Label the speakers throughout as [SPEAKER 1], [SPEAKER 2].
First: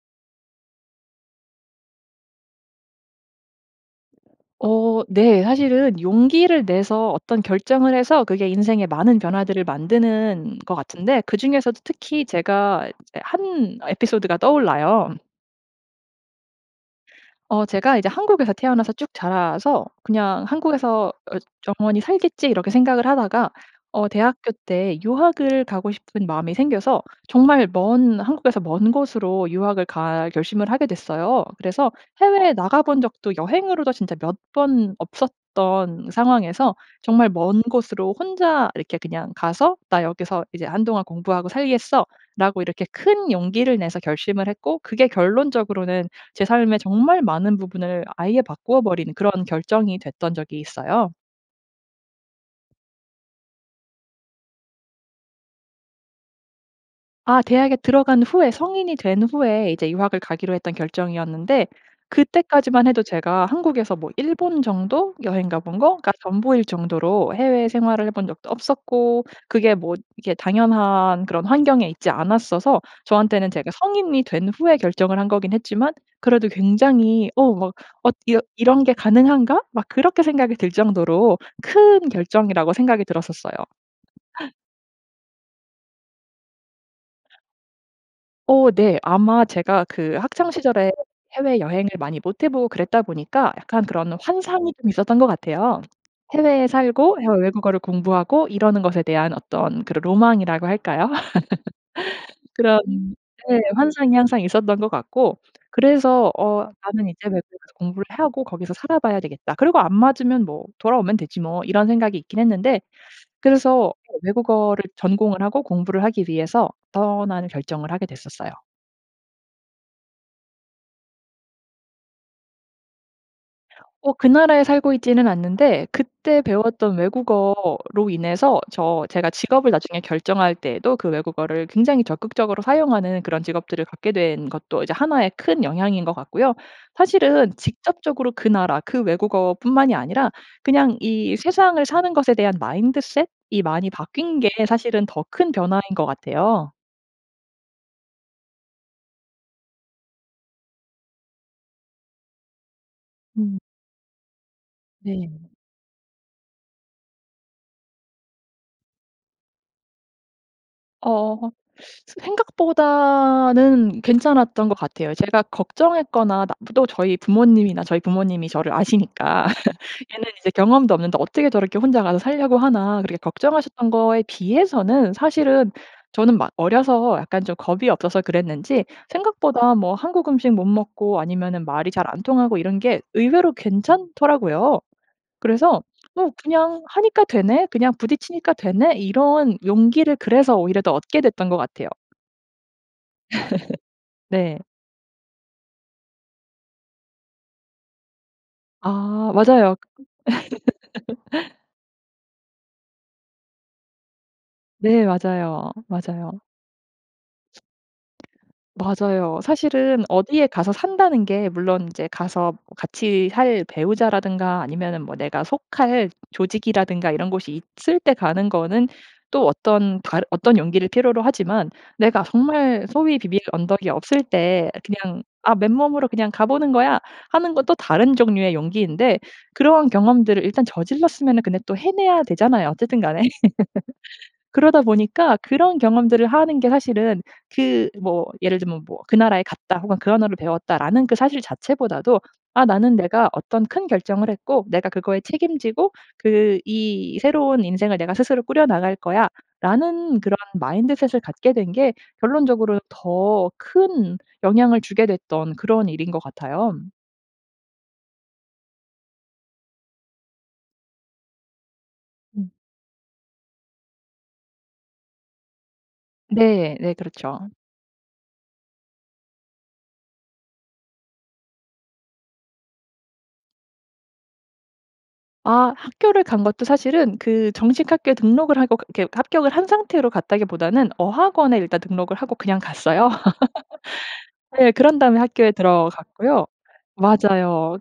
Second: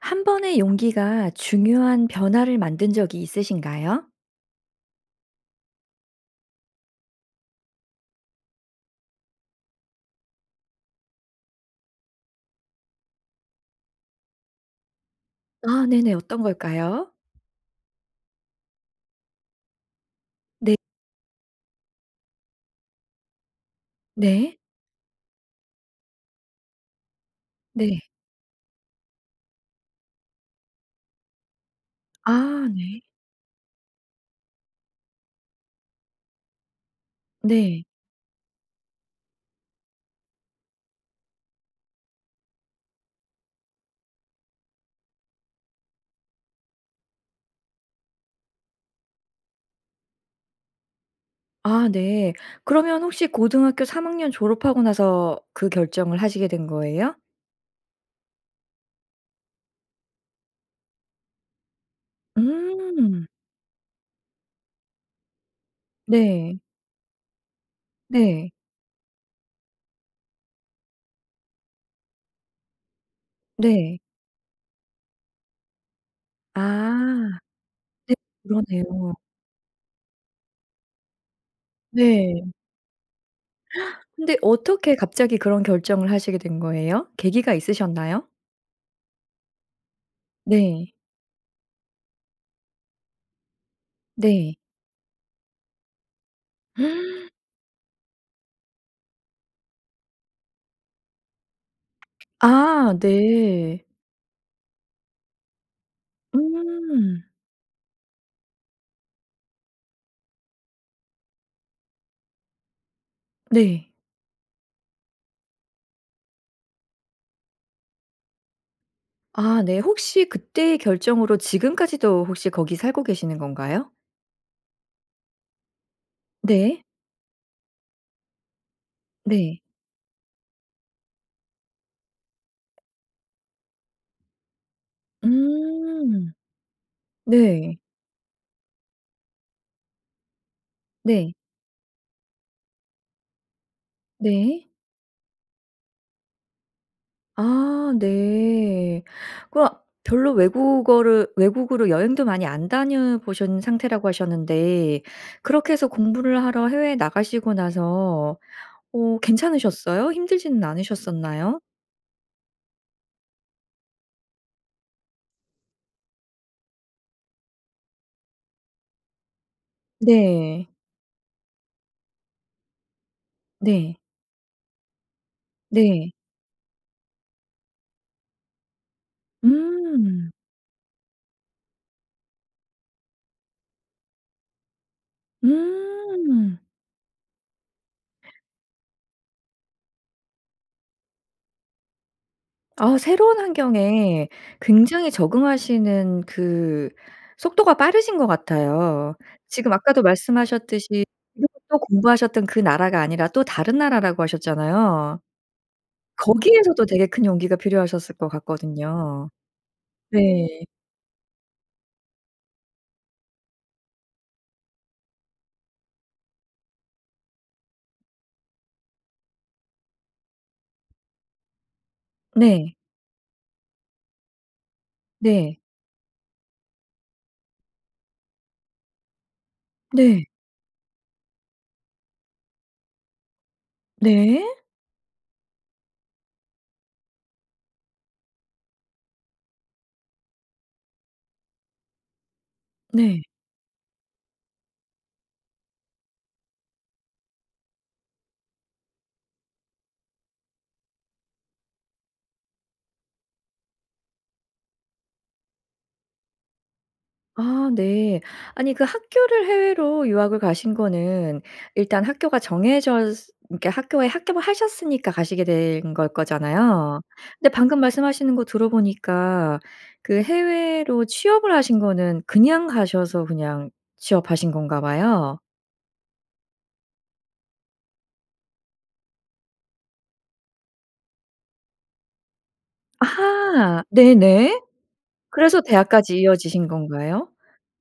[SPEAKER 1] 1 번의 용기가 중요한 변화를 만든 적이 있으신가요?
[SPEAKER 2] 어 네. 사실은 용기를 내서 어떤 결정을 해서 그게 인생의 많은 변화들을 만드는 것 같은데 그중에서도 특히 제가 이제 1 에피소드가 떠올라요.
[SPEAKER 1] 아 네네. 어떤 걸까요?
[SPEAKER 2] 어 제가 이제 한국에서 태어나서 쭉 자라서 '그냥
[SPEAKER 1] 네.
[SPEAKER 2] 한국에서 어 영원히 살겠지.' 이렇게 생각을 하다가 어 대학교
[SPEAKER 1] 네.
[SPEAKER 2] 때 유학을 가고 싶은 마음이 생겨서 정말
[SPEAKER 1] 네.
[SPEAKER 2] 먼 한국에서 먼 곳으로 유학을 갈 결심을 하게 됐어요. 그래서 해외에
[SPEAKER 1] 아.
[SPEAKER 2] 나가본
[SPEAKER 1] 네.
[SPEAKER 2] 적도 여행으로도 진짜 몇 번 없었던 상황에서 정말 먼
[SPEAKER 1] 네.
[SPEAKER 2] 곳으로 혼자 이렇게 그냥 가서 '나 여기서 이제 한동안 공부하고 살겠어.'라고 이렇게 큰 용기를 내서 결심을 했고 그게 결론적으로는 제 삶의 정말 많은 부분을 아예 바꾸어 버린 그런 결정이 됐던 적이 있어요.
[SPEAKER 1] 아 네. 그러면 혹시 고등학교 3학년 졸업하고 나서 그 결정을 하시게 된 거예요?
[SPEAKER 2] 아 대학에 들어간 후에 성인이 된 후에 이제 유학을 가기로 했던 결정이었는데 그때까지만 해도
[SPEAKER 1] 음.
[SPEAKER 2] 제가 한국에서 뭐 일본 정도? 여행가 본 거가
[SPEAKER 1] 네.
[SPEAKER 2] 전부일 정도로 해외 생활을 해본 적도
[SPEAKER 1] 네.
[SPEAKER 2] 없었고 그게 뭐 이게 당연한 그런 환경에 있지 않았어서 저한테는 제가
[SPEAKER 1] 네.
[SPEAKER 2] 성인이 된 후에 결정을 한 거긴 했지만 그래도 굉장히
[SPEAKER 1] 아.
[SPEAKER 2] 어 막
[SPEAKER 1] 네.
[SPEAKER 2] '엇 이런 이런 게
[SPEAKER 1] 그러네요.
[SPEAKER 2] 가능한가?' 막 그렇게 생각이 들 정도로 큰
[SPEAKER 1] 네.
[SPEAKER 2] 결정이라고 생각이 들었었어요.
[SPEAKER 1] 근데 어떻게 갑자기 그런 결정을 하시게 된 거예요? 계기가 있으셨나요?
[SPEAKER 2] 어 네. 아마 제가 그 학창 시절에
[SPEAKER 1] 네.
[SPEAKER 2] 해외 여행을 많이 못 해 보고 그랬다 보니까 약간 그런
[SPEAKER 1] 네.
[SPEAKER 2] 환상이 좀 있었던 것 같아요. 해외에 살고 해외 외국어를 공부하고 이러는 것에 대한 어떤 그런 로망이라고 할까요? 그런
[SPEAKER 1] 아
[SPEAKER 2] 예,
[SPEAKER 1] 네.
[SPEAKER 2] 환상이 항상 있었던 것 같고 그래서 '어 나는 이제
[SPEAKER 1] 음.
[SPEAKER 2] 외국에 가서 공부를 하고 거기서 살아 봐야 되겠다. 그리고 안 맞으면 뭐 돌아오면 되지 뭐.' 이런 생각이 있긴 했는데
[SPEAKER 1] 네.
[SPEAKER 2] 그래서 예, 외국어를 전공을 하고 공부를 하기 위해서 떠나는 결정을 하게 됐었어요.
[SPEAKER 1] 아 네. 혹시 그때의 결정으로 지금까지도 혹시 거기 살고 계시는 건가요?
[SPEAKER 2] 어 그 나라에 살고 있지는 않는데 그때
[SPEAKER 1] 네.
[SPEAKER 2] 배웠던 외국어로 인해서 저 제가
[SPEAKER 1] 네.
[SPEAKER 2] 직업을 나중에 결정할 때에도 그 외국어를 굉장히 적극적으로 사용하는 그런 직업들을 갖게 된 것도 이제 하나의 큰 영향인 것
[SPEAKER 1] 음.
[SPEAKER 2] 같고요. 사실은
[SPEAKER 1] 네.
[SPEAKER 2] 직접적으로 그 나라 그 외국어뿐만이 아니라 그냥
[SPEAKER 1] 네.
[SPEAKER 2] 이 세상을 사는 것에 대한 마인드셋이 많이 바뀐 게
[SPEAKER 1] 네.
[SPEAKER 2] 사실은 더 큰 변화인 것 같아요.
[SPEAKER 1] 아. 네. 그러면 별로 외국어를 외국으로 여행도 많이 안
[SPEAKER 2] 음.
[SPEAKER 1] 다녀보신 상태라고 하셨는데
[SPEAKER 2] 네.
[SPEAKER 1] 그렇게 해서 공부를 하러 해외에 나가시고 나서 어 괜찮으셨어요? 힘들지는
[SPEAKER 2] 어.
[SPEAKER 1] 않으셨었나요?
[SPEAKER 2] 새 생각보다는 괜찮았던 것 같아요. 제가 걱정했거나 나 또 저희 부모님이나 저희 부모님이 저를 아시니까 '얘는 이제
[SPEAKER 1] 네.
[SPEAKER 2] 경험도 없는데 어떻게 저렇게 혼자 가서 살려고 하나.' 그렇게 걱정하셨던
[SPEAKER 1] 네.
[SPEAKER 2] 거에 비해서는 사실은
[SPEAKER 1] 네.
[SPEAKER 2] 저는 막 어려서 약간 좀 겁이 없어서 그랬는지 생각보다 뭐 한국
[SPEAKER 1] 음.
[SPEAKER 2] 음식 못 먹고 아니면은 말이 잘 안 통하고 이런 게 의외로 괜찮더라고요. 그래서 '어.
[SPEAKER 1] 음.
[SPEAKER 2] 그냥 하니까 되네? 그냥 부딪히니까 되네?' 이런 용기를 그래서 오히려 더 얻게 됐던 것 같아요.
[SPEAKER 1] 어 새로운 환경에
[SPEAKER 2] 네.
[SPEAKER 1] 굉장히 적응하시는 그 속도가 빠르신 것 같아요.
[SPEAKER 2] 아
[SPEAKER 1] 지금
[SPEAKER 2] 맞아요. 그
[SPEAKER 1] 아까도 말씀하셨듯이 그렇게 또 공부하셨던 그 나라가 아니라 또 다른 나라라고
[SPEAKER 2] 네
[SPEAKER 1] 하셨잖아요.
[SPEAKER 2] 맞아요. 맞아요.
[SPEAKER 1] 거기에서도 되게 큰 용기가 필요하셨을 것 같거든요.
[SPEAKER 2] 맞아요. 사실은
[SPEAKER 1] 네.
[SPEAKER 2] 어디에 가서 산다는 게 물론 이제 가서 같이 살 배우자라든가 아니면은 뭐 내가 속할 조직이라든가 이런 곳이 있을 때 가는 거는 또 어떤 다른 어떤 용기를 필요로 하지만 내가
[SPEAKER 1] 네.
[SPEAKER 2] 정말 소위 비빌 언덕이 없을 때 그냥 '아
[SPEAKER 1] 네.
[SPEAKER 2] 맨몸으로 그냥 가 보는 거야.' 하는 것도 다른 종류의 용기인데 그런
[SPEAKER 1] 네.
[SPEAKER 2] 경험들을 일단 저질렀으면은 근데 또 해내야 되잖아요 어쨌든 간에.
[SPEAKER 1] 네.
[SPEAKER 2] 그러다 보니까 그런 경험들을 하는 게 사실은 그 뭐 예를 들면 뭐 '그 나라에 갔다.' 혹은 '그 언어를 배웠다.'라는 그 사실 자체보다도 '아 나는
[SPEAKER 1] 네.
[SPEAKER 2] 내가 어떤 큰 결정을 했고 내가 그거에 책임지고 그 이 새로운 인생을 내가 스스로 꾸려나갈 거야.'라는 그런 마인드셋을 갖게 된 게 결론적으로 더 큰 영향을 주게 됐던 그런 일인 것 같아요.
[SPEAKER 1] 아 네. 아니 그 학교를 해외로 유학을 가신 거는 일단 학교가
[SPEAKER 2] 음.
[SPEAKER 1] 정해져 스 그러니까 학교에 합격을 하셨으니까 가시게 된 걸
[SPEAKER 2] 네 네.
[SPEAKER 1] 거잖아요.
[SPEAKER 2] 그렇죠.
[SPEAKER 1] 근데 방금 말씀하시는 거 들어보니까 그 해외로 취업을 하신 거는 그냥 가셔서 그냥 취업하신 건가 봐요.
[SPEAKER 2] 아. 학교를 간 것도 사실은 그 정식 학교에 등록을 하고 그게 합격을 한 상태로 갔다기보다는 어학원에 일단 등록을 하고 그냥 갔어요.
[SPEAKER 1] 아. 네네.
[SPEAKER 2] 네. 그런 다음에 학교에
[SPEAKER 1] 그래서 대학까지
[SPEAKER 2] 들어갔고요.
[SPEAKER 1] 이어지신 건가요?
[SPEAKER 2] 맞아요.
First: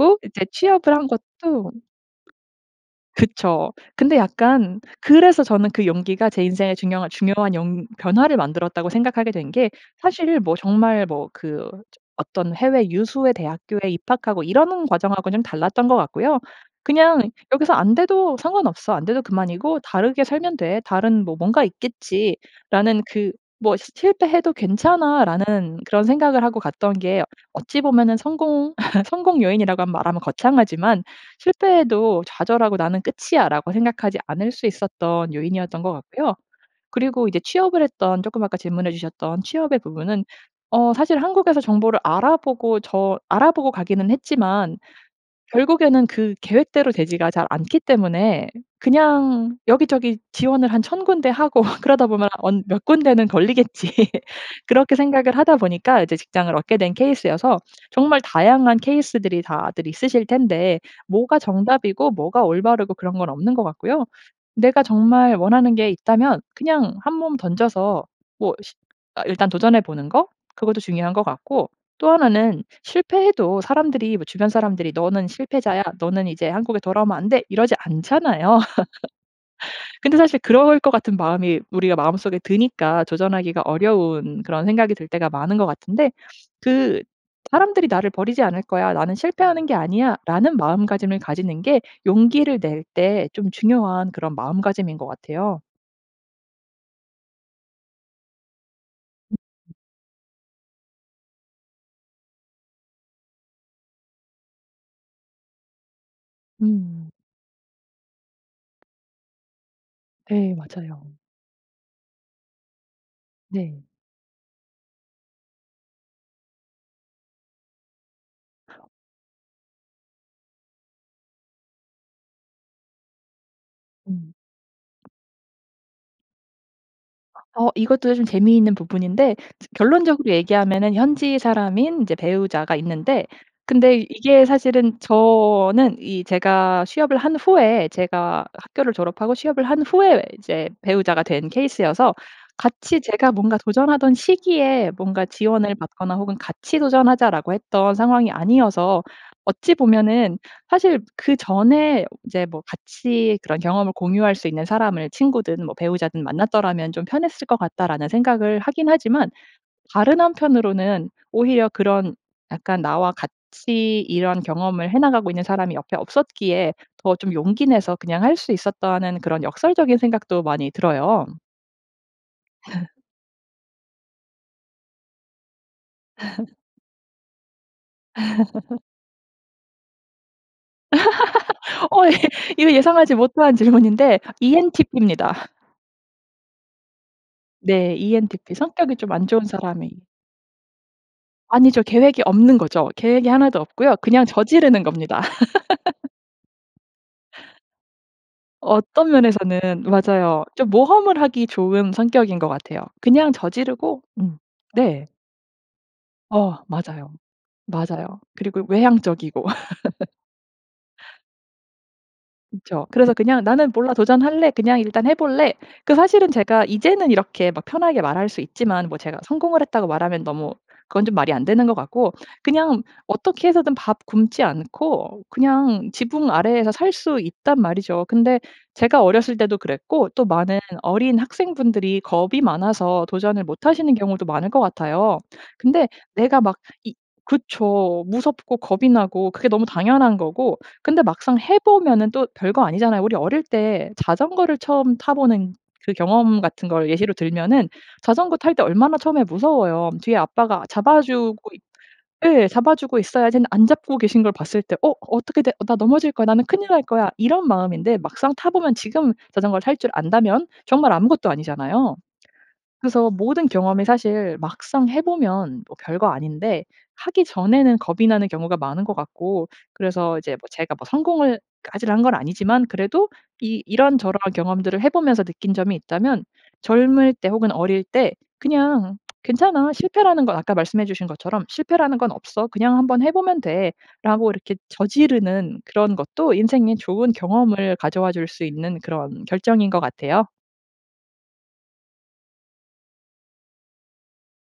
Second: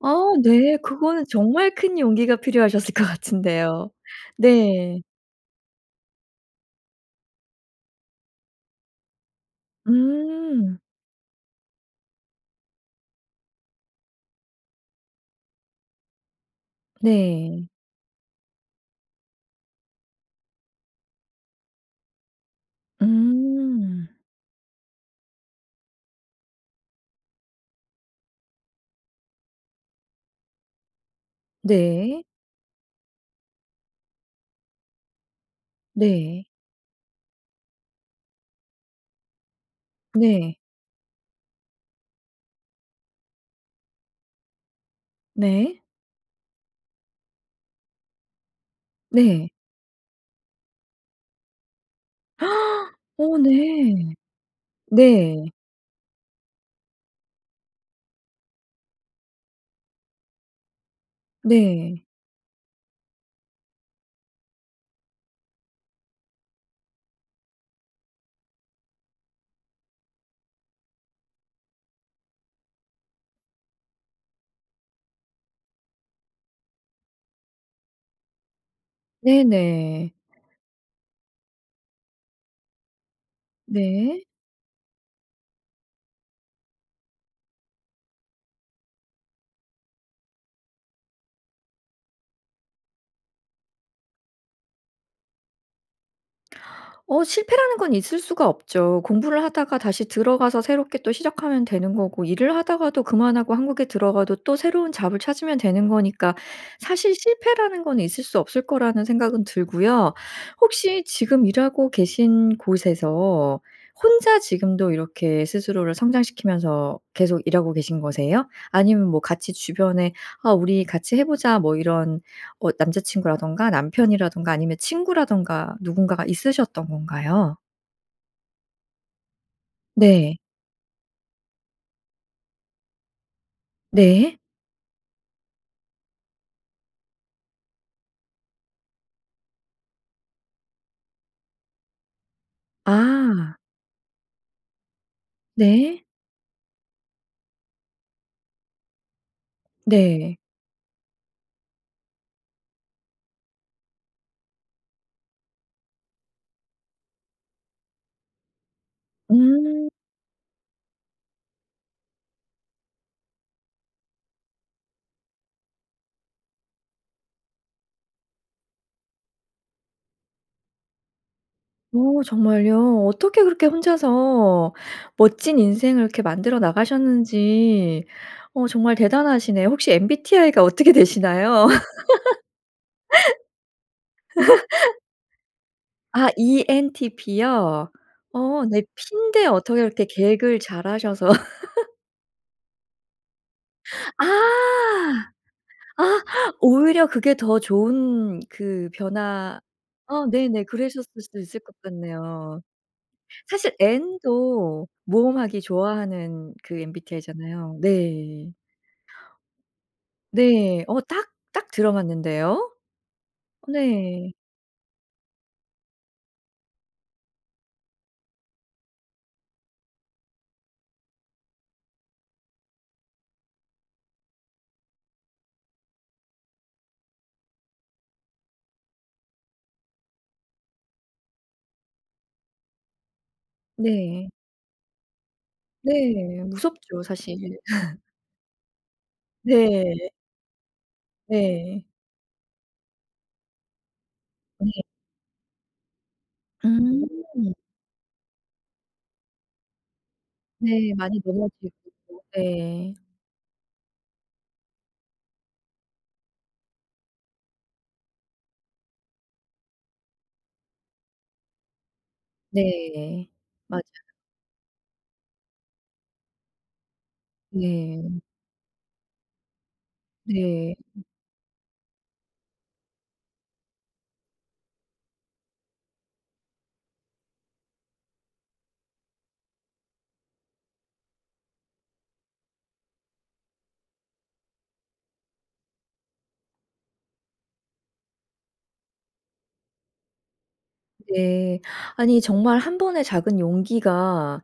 [SPEAKER 1] 아
[SPEAKER 2] 이제
[SPEAKER 1] 네.
[SPEAKER 2] 취업을 한
[SPEAKER 1] 그거는
[SPEAKER 2] 것도
[SPEAKER 1] 정말 큰 용기가 필요하셨을 것
[SPEAKER 2] 그쵸.
[SPEAKER 1] 같은데요.
[SPEAKER 2] 근데 약간
[SPEAKER 1] 네.
[SPEAKER 2] 그래서 저는 그 용기가 제 인생의 중요한 중요한 용 변화를 만들었다고 생각하게 된 게 사실 뭐
[SPEAKER 1] 음.
[SPEAKER 2] 정말 뭐 그 저 어떤 해외 유수의 대학교에 입학하고 이러는 과정하고는 좀 달랐던 거 같고요. '그냥
[SPEAKER 1] 네.
[SPEAKER 2] 여기서 안 돼도 상관없어. 안 돼도 그만이고 다르게 살면 돼. 다른 뭐 뭔가 있겠지.'라는 그 뭐 '시
[SPEAKER 1] 음.
[SPEAKER 2] 실패해도 괜찮아.'라는 그런 생각을 하고 갔던 게 어찌 보면은 성공 성공 요인이라고 말하면 거창하지만 실패해도
[SPEAKER 1] 네.
[SPEAKER 2] 좌절하고 '나는 끝이야.'라고 생각하지 않을 수 있었던 요인이었던 것 같고요.
[SPEAKER 1] 네.
[SPEAKER 2] 그리고 이제 취업을 했던 쪼끔 아까 질문해 주셨던 취업의 부분은
[SPEAKER 1] 네.
[SPEAKER 2] 어 사실 한국에서 정보를 알아보고 저 알아보고 가기는 했지만
[SPEAKER 1] 네.
[SPEAKER 2] 결국에는 그 계획대로 되지가 잘 않기 때문에
[SPEAKER 1] 네.
[SPEAKER 2] 그냥 '여기저기 지원을 한 1000 군데 하고 그러다 보면 언 몇 군데는
[SPEAKER 1] 어
[SPEAKER 2] 걸리겠지.'
[SPEAKER 1] 네.
[SPEAKER 2] 그렇게 생각을
[SPEAKER 1] 네.
[SPEAKER 2] 하다 보니까 이제 직장을 얻게 된 케이스여서 정말 다양한 케이스들이 다들 있으실 텐데 뭐가
[SPEAKER 1] 네.
[SPEAKER 2] 정답이고 뭐가 올바르고 그런 건 없는 것 같고요. 내가 정말 원하는 게 있다면 그냥 한몸 던져서 뭐 시 어 일단 도전해 보는 거 그것도 중요한 것 같고 또 1 는 실패해도 사람들이 뭐 주변 사람들이 "너는 실패자야. 너는 이제 한국에 돌아오면 안 돼." 이러지 않잖아요.
[SPEAKER 1] 네네.
[SPEAKER 2] 근데 사실 그럴 것 같은 마음이 우리가 마음속에 드니까 도전하기가
[SPEAKER 1] 네.
[SPEAKER 2] 어려운 그런 생각이 들 때가 많은 것 같은데 그 '사람들이 나를 버리지 않을 거야. 나는 실패하는 게 아니야.'라는 마음가짐을 가지는 게 용기를 낼 때 좀 중요한 그런 마음가짐인 것 같아요.
[SPEAKER 1] 어 실패라는 건 있을 수가 없죠. 공부를
[SPEAKER 2] [unintelligible]
[SPEAKER 1] 하다가 다시 들어가서 새롭게 또 시작하면 되는 거고 일을 하다가도 그만하고 한국에 들어가도 또 새로운 잡을 찾으면 되는 거니까
[SPEAKER 2] 음.
[SPEAKER 1] 사실 실패라는 건 있을 수 없을 거라는 생각은 들고요.
[SPEAKER 2] 네,
[SPEAKER 1] 혹시
[SPEAKER 2] 맞아요.
[SPEAKER 1] 지금 일하고 계신 곳에서
[SPEAKER 2] 네.
[SPEAKER 1] 혼자 지금도 이렇게 스스로를 성장시키면서 계속 일하고 계신 거세요? 아니면 뭐 같이 주변에 "아 우리 같이 해 보자." 뭐 이런 어 남자 친구라든가
[SPEAKER 2] 음.
[SPEAKER 1] 남편이라든가 아니면 친구라든가 누군가가 있으셨던 건가요?
[SPEAKER 2] 어 이것도 좀 재미있는 부분인데 즈 결론적으로
[SPEAKER 1] 네.
[SPEAKER 2] 얘기하면은 현지 사람인 이제 배우자가 있는데 근데
[SPEAKER 1] 네.
[SPEAKER 2] 이게 사실은 저는 이 제가 취업을 한 후에 제가 학교를 졸업하고 취업을 한 후에 이제 배우자가 된 케이스여서 같이 제가 뭔가
[SPEAKER 1] 아.
[SPEAKER 2] 도전하던 시기에 뭔가 지원을
[SPEAKER 1] 네.
[SPEAKER 2] 받거나 혹은 "같이 도전하자."라고 했던 상황이 아니어서 어찌
[SPEAKER 1] 네.
[SPEAKER 2] 보면은 사실 '그전에 이제 뭐 같이 그런 경험을 공유할 수 있는 사람을 친구든 뭐 배우자든 만났더라면 좀 편했을 것 같다.'라는 생각을 하긴 하지만
[SPEAKER 1] 음.
[SPEAKER 2] 다른 한편으로는 오히려 그런 약간 '나와 같이 이런 경험을 해 나가고 있는 사람이 옆에 없었기에 더 좀 용기 내서 그냥 할 수 있었다.'는 그런 역설적인 생각도 많이 들어요.
[SPEAKER 1] 어 정말요? 어떻게 그렇게 혼자서 멋진 인생을 그렇게 만들어 나가셨는지 어 정말 대단하시네요. 혹시 MBTI가 어떻게 되시나요?
[SPEAKER 2] 어 예. 이거 예상하지 못한 질문인데 ENTP입니다.
[SPEAKER 1] 아. ENTP요?
[SPEAKER 2] 네. ENTP.
[SPEAKER 1] 어. 네.
[SPEAKER 2] 성격이 좀 안 좋은
[SPEAKER 1] P인데 어떻게
[SPEAKER 2] 사람이
[SPEAKER 1] 그렇게 계획을 잘 하셔서.
[SPEAKER 2] 아니죠. 계획이 없는 거죠. 계획이 하나도 없고요.
[SPEAKER 1] 아.
[SPEAKER 2] 그냥 저지르는 겁니다.
[SPEAKER 1] 아. 오히려 그게 더 좋은 그
[SPEAKER 2] 어떤
[SPEAKER 1] 변화
[SPEAKER 2] 면에서는
[SPEAKER 1] 어
[SPEAKER 2] 맞아요.
[SPEAKER 1] 네네.
[SPEAKER 2] 좀
[SPEAKER 1] 그러셨을
[SPEAKER 2] 모험을
[SPEAKER 1] 수도
[SPEAKER 2] 하기
[SPEAKER 1] 있을 것
[SPEAKER 2] 좋은 성격인 것
[SPEAKER 1] 같네요.
[SPEAKER 2] 같아요. 그냥
[SPEAKER 1] 사실
[SPEAKER 2] 저지르고 음.
[SPEAKER 1] N도
[SPEAKER 2] 네.
[SPEAKER 1] 모험하기 좋아하는
[SPEAKER 2] 어
[SPEAKER 1] 그
[SPEAKER 2] 맞아요.
[SPEAKER 1] MBTI 잖아요.
[SPEAKER 2] 맞아요.
[SPEAKER 1] 네.
[SPEAKER 2] 그리고 외향적이고.
[SPEAKER 1] 네. 어 딱, 딱 들어맞는데요?
[SPEAKER 2] 그쵸. 그래서 그냥 '나는 몰라.
[SPEAKER 1] 네.
[SPEAKER 2] 도전할래. 그냥 일단 해 볼래.' 그 사실은 제가 이제는 이렇게 막 편하게 말할 수 있지만 뭐 제가 성공을 했다고 말하면 너무 그건 좀 말이 안 되는 것 같고. 그냥 어떻게 해서든 밥 굶지 않고 그냥 지붕 아래에서 살 수 있단 말이죠. 근데 제가 어렸을 때도 그랬고 또 많은 어린 학생 분들이 겁이 많아서 도전을 못 하시는 경우도
[SPEAKER 1] 네.
[SPEAKER 2] 많을 것 같아요. 근데 내가
[SPEAKER 1] 네.
[SPEAKER 2] 막 이
[SPEAKER 1] 무섭죠 사실.
[SPEAKER 2] 그쵸 무섭고 겁이 나고 그게 너무
[SPEAKER 1] 네.
[SPEAKER 2] 당연한 거고. 근데 막상 해
[SPEAKER 1] 네.
[SPEAKER 2] 보면은 또 별거 아니잖아요. 우리 어릴 때 자전거를
[SPEAKER 1] 네.
[SPEAKER 2] 처음 타 보는 그 경험 같은 걸
[SPEAKER 1] 음.
[SPEAKER 2] 예시로 들면은 자전거 탈 때 얼마나 처음에 무서워요. '뒤에 아빠가
[SPEAKER 1] 네.
[SPEAKER 2] 잡아
[SPEAKER 1] 많이
[SPEAKER 2] 주고 있
[SPEAKER 1] 넘어지고 또
[SPEAKER 2] 예 잡아
[SPEAKER 1] 예.
[SPEAKER 2] 주고 있어야지.' 했는데 안 잡고 계신 걸 봤을 때 '어 어떻게 돼. 나 넘어질 거야. 나는 큰일 날 거야.' 이런 마음인데 막상 타 보면 지금 자전거를 탈 줄 안다면 정말 아무것도 아니잖아요. 그래서
[SPEAKER 1] 네.
[SPEAKER 2] 모든 경험이
[SPEAKER 1] 맞아요.
[SPEAKER 2] 사실 막상 해 보면 뭐 별거 아닌데 하기 전에는
[SPEAKER 1] 예.
[SPEAKER 2] 겁이 나는 경우가 많은 것 같고. 그래서 이제 뭐 제가
[SPEAKER 1] 네.
[SPEAKER 2] 뭐 성공을 까지 한 건 아니지만 그래도 이 이런저런 경험들을 해 보면서 느낀 점이 있다면 젊을 때 혹은 어릴 때 그냥 '괜찮아.' 실패라는 건 아까 말씀해주신 것처럼 '실패라는 건 없어. 그냥 한번 해보면 돼.'라고 이렇게 저지르는 그런 것도 인생에 좋은 경험을 가져 와 줄 수 있는 그런 결정인 것 같아요.
[SPEAKER 1] 네. 아니 정말 1 번의 작은 용기가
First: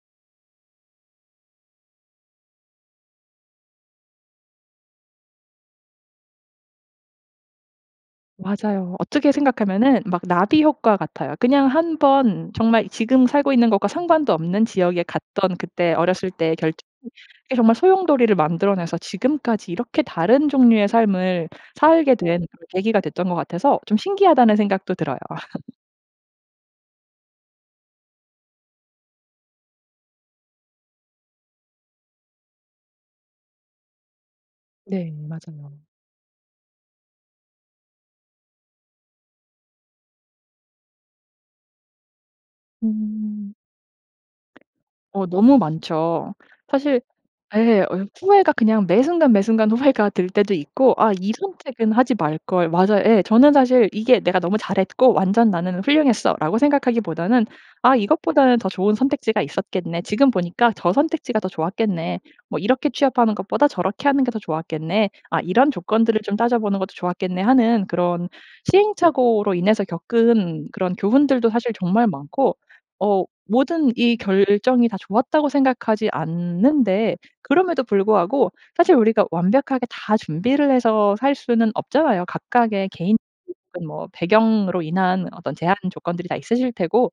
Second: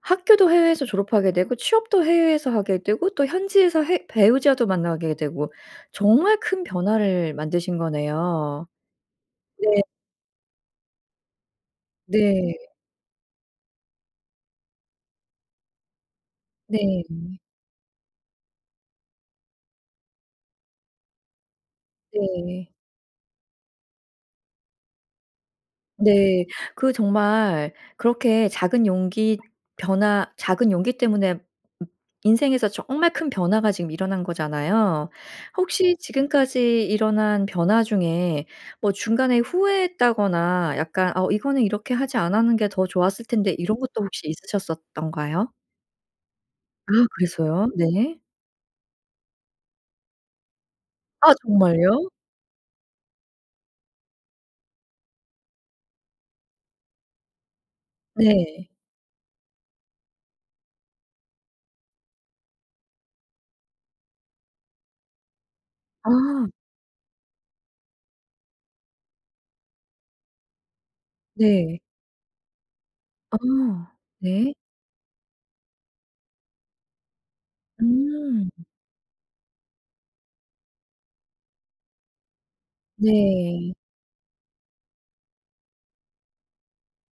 [SPEAKER 1] 학교도 해외에서 졸업하게 되고 취업도 해외에서 하게 되고 또 현지에서 해 배우자도 만나게 되고 정말 큰 변화를 만드신 거네요.
[SPEAKER 2] 맞아요. 어떻게
[SPEAKER 1] 네.
[SPEAKER 2] 생각하면은 막 나비효과 같아요. 그냥 1 번
[SPEAKER 1] 네.
[SPEAKER 2] 정말 지금 살고 있는 것과 상관도 없는 지역에 갔던 그때 어렸을 때의 결정이
[SPEAKER 1] 네.
[SPEAKER 2] 정말 소용돌이를 만들어 내서 지금까지 이렇게 다른 종류의 삶을 살게 된 그런
[SPEAKER 1] 네.
[SPEAKER 2] 계기가 됐던 것 같아서 좀 신기하다는 생각도 들어요.
[SPEAKER 1] 네. 그 정말 그렇게 작은 용기 변화 작은 용기 때문에 음 인생에서 정말 큰 변화가 지금 일어난
[SPEAKER 2] 네.
[SPEAKER 1] 거잖아요.
[SPEAKER 2] 맞아요.
[SPEAKER 1] 혹시 지금까지 일어난 변화 중에 뭐 중간에 후회했다거나 약간 '어 이거는 이렇게 하지 않았는 게 더 좋았을
[SPEAKER 2] 음.
[SPEAKER 1] 텐데.' 이런 것도 혹시
[SPEAKER 2] 어
[SPEAKER 1] 있으셨었던가요?
[SPEAKER 2] 너무 많죠.
[SPEAKER 1] 아
[SPEAKER 2] 사실
[SPEAKER 1] 그랬어요?
[SPEAKER 2] 예, 어
[SPEAKER 1] 네.
[SPEAKER 2] 후회가 그냥 매 순간 매 순간 후회가 될 때도 있고 '아 이
[SPEAKER 1] 아
[SPEAKER 2] 선택은
[SPEAKER 1] 정말요?
[SPEAKER 2] 하지 말걸.' 맞아요. 예. 저는 사실 이게 '내가 너무 잘했고 완전 나는 훌륭했어.'라고 생각하기보다는 '아 이것보다는 더
[SPEAKER 1] 네.
[SPEAKER 2] 좋은 선택지가 있었겠네. 지금 보니까 저 선택지가 더 좋았겠네. 뭐 이렇게 취업하는 것보다 저렇게 하는 게 더 좋았겠네. 아 이런 조건들을 좀
[SPEAKER 1] 아.
[SPEAKER 2] 따져보는 것도 좋았겠네.' 하는 그런 시행착오로 인해서 겪은 그런 교훈들도 사실
[SPEAKER 1] 네.
[SPEAKER 2] 정말 많고 어
[SPEAKER 1] 아.
[SPEAKER 2] 모든 이
[SPEAKER 1] 네.
[SPEAKER 2] 결정이 다 좋았다고 생각하지 않는데 그럼에도
[SPEAKER 1] 음.
[SPEAKER 2] 불구하고 사실 우리가 완벽하게 다 준비를 해서 살 수는 없잖아요. 각각의
[SPEAKER 1] 네.
[SPEAKER 2] 개인적인 뭐 배경으로 인한 어떤 제한 조건들이 다 있으실 테고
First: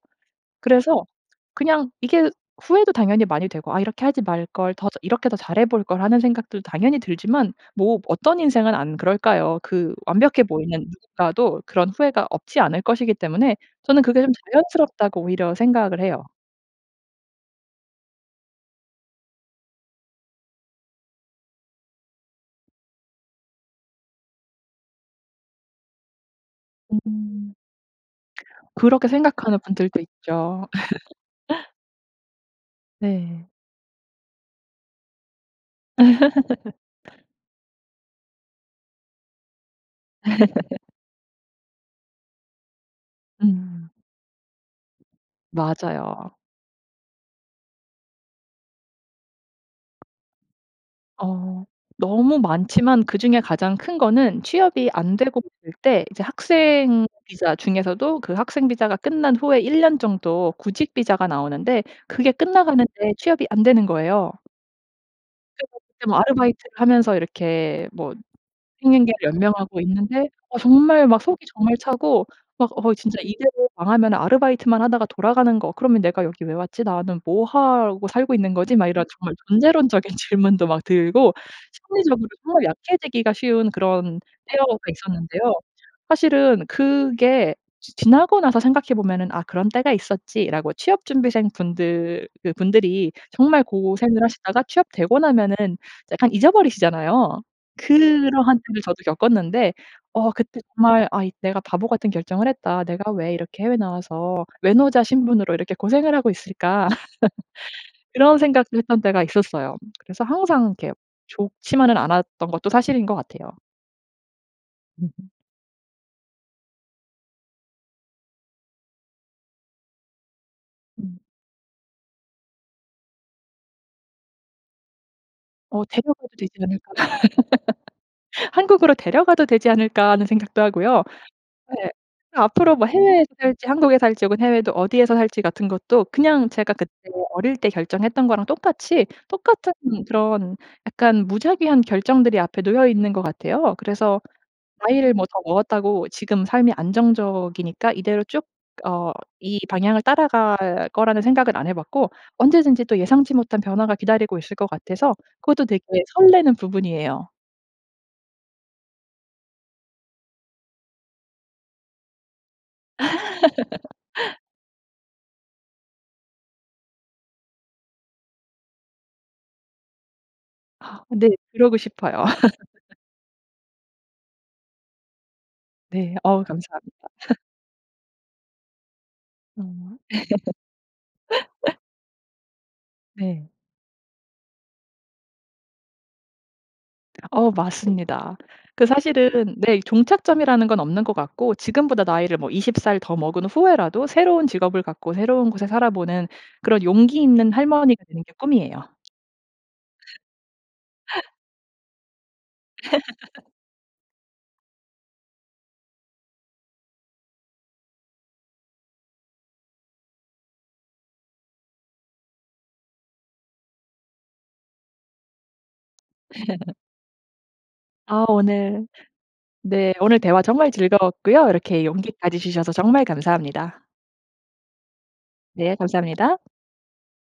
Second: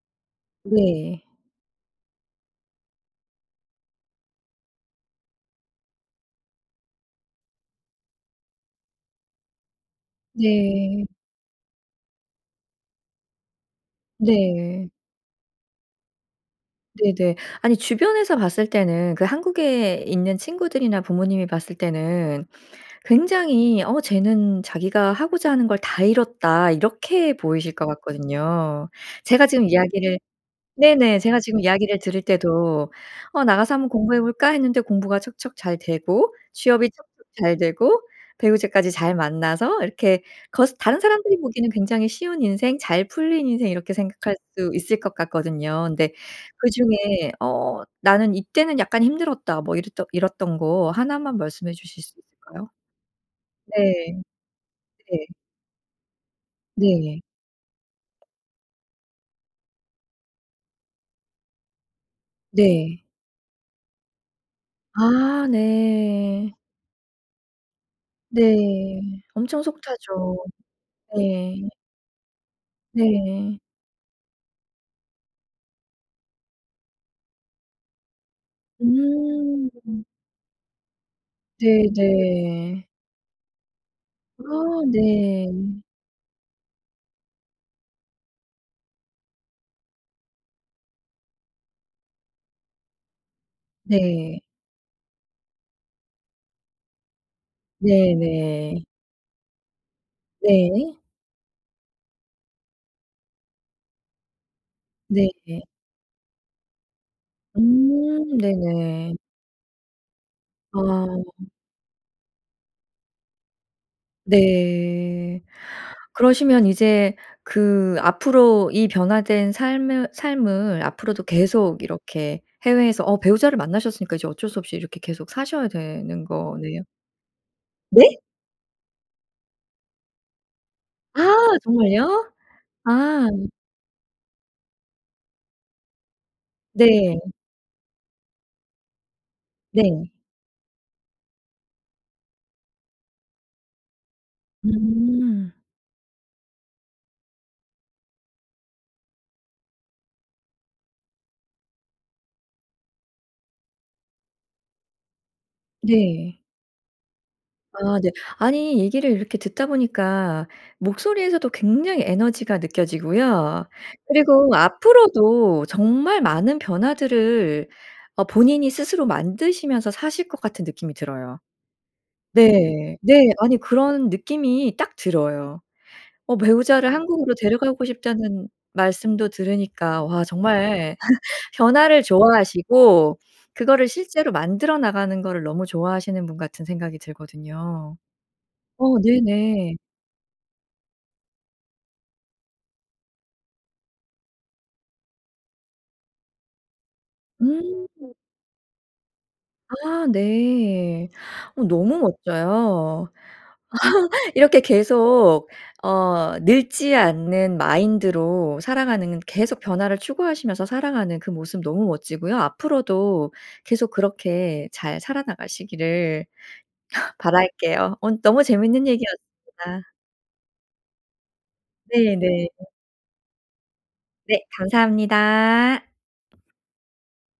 [SPEAKER 2] 그래서
[SPEAKER 1] 네.
[SPEAKER 2] 그냥 이게 후회도 당연히 많이 되고 '아 이렇게 하지 말걸. 더 저 이렇게 더 잘해 볼걸.' 하는 생각도 당연히 들지만 뭐 어떤 인생은 안 그럴까요. 그 완벽해 보이는
[SPEAKER 1] 네.
[SPEAKER 2] 누군가도 그런 후회가 없지 않을 것이기 때문에 저는 그게 좀
[SPEAKER 1] 네.
[SPEAKER 2] 자연스럽다고 오히려 생각을 해요.
[SPEAKER 1] 네네. 아니 주변에서 봤을 때는 그 한국에 있는 친구들이나 부모님이 봤을 때는 굉장히 "어 쟤는 자기가 하고자 하는 걸 다 이뤘다." 이렇게
[SPEAKER 2] 음.
[SPEAKER 1] 보이실 것 같거든요.
[SPEAKER 2] 그렇게
[SPEAKER 1] 제가
[SPEAKER 2] 생각하는
[SPEAKER 1] 지금
[SPEAKER 2] 분들도
[SPEAKER 1] 이야기를
[SPEAKER 2] 있죠.
[SPEAKER 1] 네네. 제가 지금 이야기를 들을 때도 "어
[SPEAKER 2] 네.
[SPEAKER 1] 나가서 한번 공부해 볼까?" 했는데 공부가 척척 잘 되고 취업이 척척 잘 되고 배우자까지 잘 만나서 이렇게 겉 다른 사람들이 보기에는 굉장히 쉬운 인생 잘 풀린 인생
[SPEAKER 2] 음.
[SPEAKER 1] 이렇게 생각할 수 있을 것 같거든요. 근데
[SPEAKER 2] 맞아요.
[SPEAKER 1] 그중에 어 '나는 이때는 약간 힘들었다.' 뭐 이랬던 이랬던 거 1 만
[SPEAKER 2] 어.
[SPEAKER 1] 말씀해 주실 수
[SPEAKER 2] 너무
[SPEAKER 1] 있을까요?
[SPEAKER 2] 많지만 그중에 가장 큰
[SPEAKER 1] 네.
[SPEAKER 2] 거는 취업이 안
[SPEAKER 1] 네.
[SPEAKER 2] 되고 있을 때 이제 학생
[SPEAKER 1] 네.
[SPEAKER 2] 비자 중에서도 그 학생 비자가 끝난 후에 1 년 정도 구직 비자가 나오는데 그게
[SPEAKER 1] 네.
[SPEAKER 2] 끝나가는데 취업이 안 되는 거예요.
[SPEAKER 1] 아.
[SPEAKER 2] 그때 뭐 그때
[SPEAKER 1] 네.
[SPEAKER 2] 아르바이트를 하면서 이렇게 뭐
[SPEAKER 1] 네.
[SPEAKER 2] 생계를
[SPEAKER 1] 엄청
[SPEAKER 2] 연명하고
[SPEAKER 1] 속
[SPEAKER 2] 있는데
[SPEAKER 1] 타죠.
[SPEAKER 2] 어 정말 막 속이
[SPEAKER 1] 네.
[SPEAKER 2] 정말 타고 막 어 진짜
[SPEAKER 1] 네.
[SPEAKER 2] 이대로 망하면은 '아르바이트만 하다가 돌아가는 거 그러면 내가 여기 왜 왔지? 나는 뭐 하고 살고 있는 거지?' 막 이런 정말
[SPEAKER 1] 음.
[SPEAKER 2] 존재론적인 질문도 막 들고 심리적으로 정말
[SPEAKER 1] 네네.
[SPEAKER 2] 약해지기가 쉬운 그런
[SPEAKER 1] 아.
[SPEAKER 2] 때가 있었는데요.
[SPEAKER 1] 네.
[SPEAKER 2] 사실은 그게 지 지나고 나서 생각해 보면은 '아 그런 때가 있었지.'라고 취업 준비생분들 그분들이 정말 고생을
[SPEAKER 1] 네.
[SPEAKER 2] 하시다가 취업되고 나면은 약간 잊어버리시잖아요. 그러한 때를
[SPEAKER 1] 네네.
[SPEAKER 2] 저도 겪었는데 어 그때
[SPEAKER 1] 네.
[SPEAKER 2] 정말 '아 이 내가 바보 같은 결정을 했다. 내가 왜 이렇게 해외에 나와서 외노자 신분으로
[SPEAKER 1] 네네.
[SPEAKER 2] 이렇게 고생을 하고 있을까?' 그런
[SPEAKER 1] 음.
[SPEAKER 2] 생각도 했던
[SPEAKER 1] 네네.
[SPEAKER 2] 때가 있었어요. 그래서 항상 이렇게
[SPEAKER 1] 아.
[SPEAKER 2] 좋지만은 않았던 것도 사실인 것 같아요. 으흠.
[SPEAKER 1] 네. 그러시면 이제 그 앞으로 이 변화된 삶은 삶을
[SPEAKER 2] 음.
[SPEAKER 1] 앞으로도 계속 이렇게 해외에서 어 배우자를 만나셨으니까 이제 어쩔 수 없이 이렇게 계속 사셔야
[SPEAKER 2] 어
[SPEAKER 1] 되는
[SPEAKER 2] 데려가도 되지
[SPEAKER 1] 거네요.
[SPEAKER 2] 않을까?
[SPEAKER 1] 네?
[SPEAKER 2] '한국으로 데려가도 되지 않을까?' 하는 생각도 하고요.
[SPEAKER 1] 아
[SPEAKER 2] 네. 으
[SPEAKER 1] 정말요?
[SPEAKER 2] 앞으로 뭐
[SPEAKER 1] 아.
[SPEAKER 2] 해외에서 살지 한국에서 살지 혹은 해외에도 어디에서 살지 같은 것도 그냥 제가 그때
[SPEAKER 1] 네.
[SPEAKER 2] 어릴 때 결정했던 거랑 똑같이 똑같은
[SPEAKER 1] 네.
[SPEAKER 2] 그런 약간 무작위한 결정들이 앞에 놓여 있는 것 같아요. 그래서 나이를 뭐 더
[SPEAKER 1] 음.
[SPEAKER 2] 먹었다고 지금 삶이 안정적이니까 이대로 쭉 어 이 방향을 따라갈 거라는 생각은 안 해 봤고 언제든지 또 예상치 못한 변화가 기다리고 있을 것 같아서 그것도 되게
[SPEAKER 1] 네.
[SPEAKER 2] 설레는 부분이에요.
[SPEAKER 1] 아 네. 아니 얘기를 이렇게 듣다 보니까 목소리에서도 굉장히 에너지가 느껴지고요. 그리고 앞으로도 정말 많은 변화들을 어 본인이 스스로 만드시면서 사실 것 같은 느낌이
[SPEAKER 2] 아 네.
[SPEAKER 1] 들어요.
[SPEAKER 2] 그러고 싶어요.
[SPEAKER 1] 네. 네. 아니 그런 느낌이 딱 들어요.
[SPEAKER 2] 네.
[SPEAKER 1] 어
[SPEAKER 2] 어.
[SPEAKER 1] 배우자를
[SPEAKER 2] 감사합니다.
[SPEAKER 1] 한국으로 데려가고 싶다는 말씀도
[SPEAKER 2] 음.
[SPEAKER 1] 들으니까 와 정말 변화를 좋아하시고
[SPEAKER 2] 네.
[SPEAKER 1] 그거를 실제로 만들어 나가는 거를 너무 좋아하시는 분 같은 생각이
[SPEAKER 2] 어
[SPEAKER 1] 들거든요.
[SPEAKER 2] 맞습니다. 그
[SPEAKER 1] 어
[SPEAKER 2] 사실은
[SPEAKER 1] 네네.
[SPEAKER 2] 네 종착점이라는 건 없는 것 같고 지금보다 나이를 뭐 20 살 더 먹은 후에라도 새로운 직업을 갖고 새로운 곳에 살아 보는 그런 용기 있는
[SPEAKER 1] 음.
[SPEAKER 2] 할머니가 되는 게 꿈이에요.
[SPEAKER 1] 아 네. 어 너무 멋져요. 이렇게 계속 어 늙지 않는 마인드로 살아가는 계속 변화를 추구하시면서 살아가는 그 모습 너무 멋지고요. 앞으로도 계속 그렇게 잘 살아 나가시기를 바랄게요. 오늘
[SPEAKER 2] 아.
[SPEAKER 1] 너무 재밌는
[SPEAKER 2] 오늘 네
[SPEAKER 1] 얘기였습니다.
[SPEAKER 2] 오늘 대화 정말 즐거웠고요. 이렇게
[SPEAKER 1] 네
[SPEAKER 2] 용기까지
[SPEAKER 1] 네.
[SPEAKER 2] 주셔서 정말 감사합니다.
[SPEAKER 1] 네.
[SPEAKER 2] 네.
[SPEAKER 1] 감사합니다.
[SPEAKER 2] 감사합니다.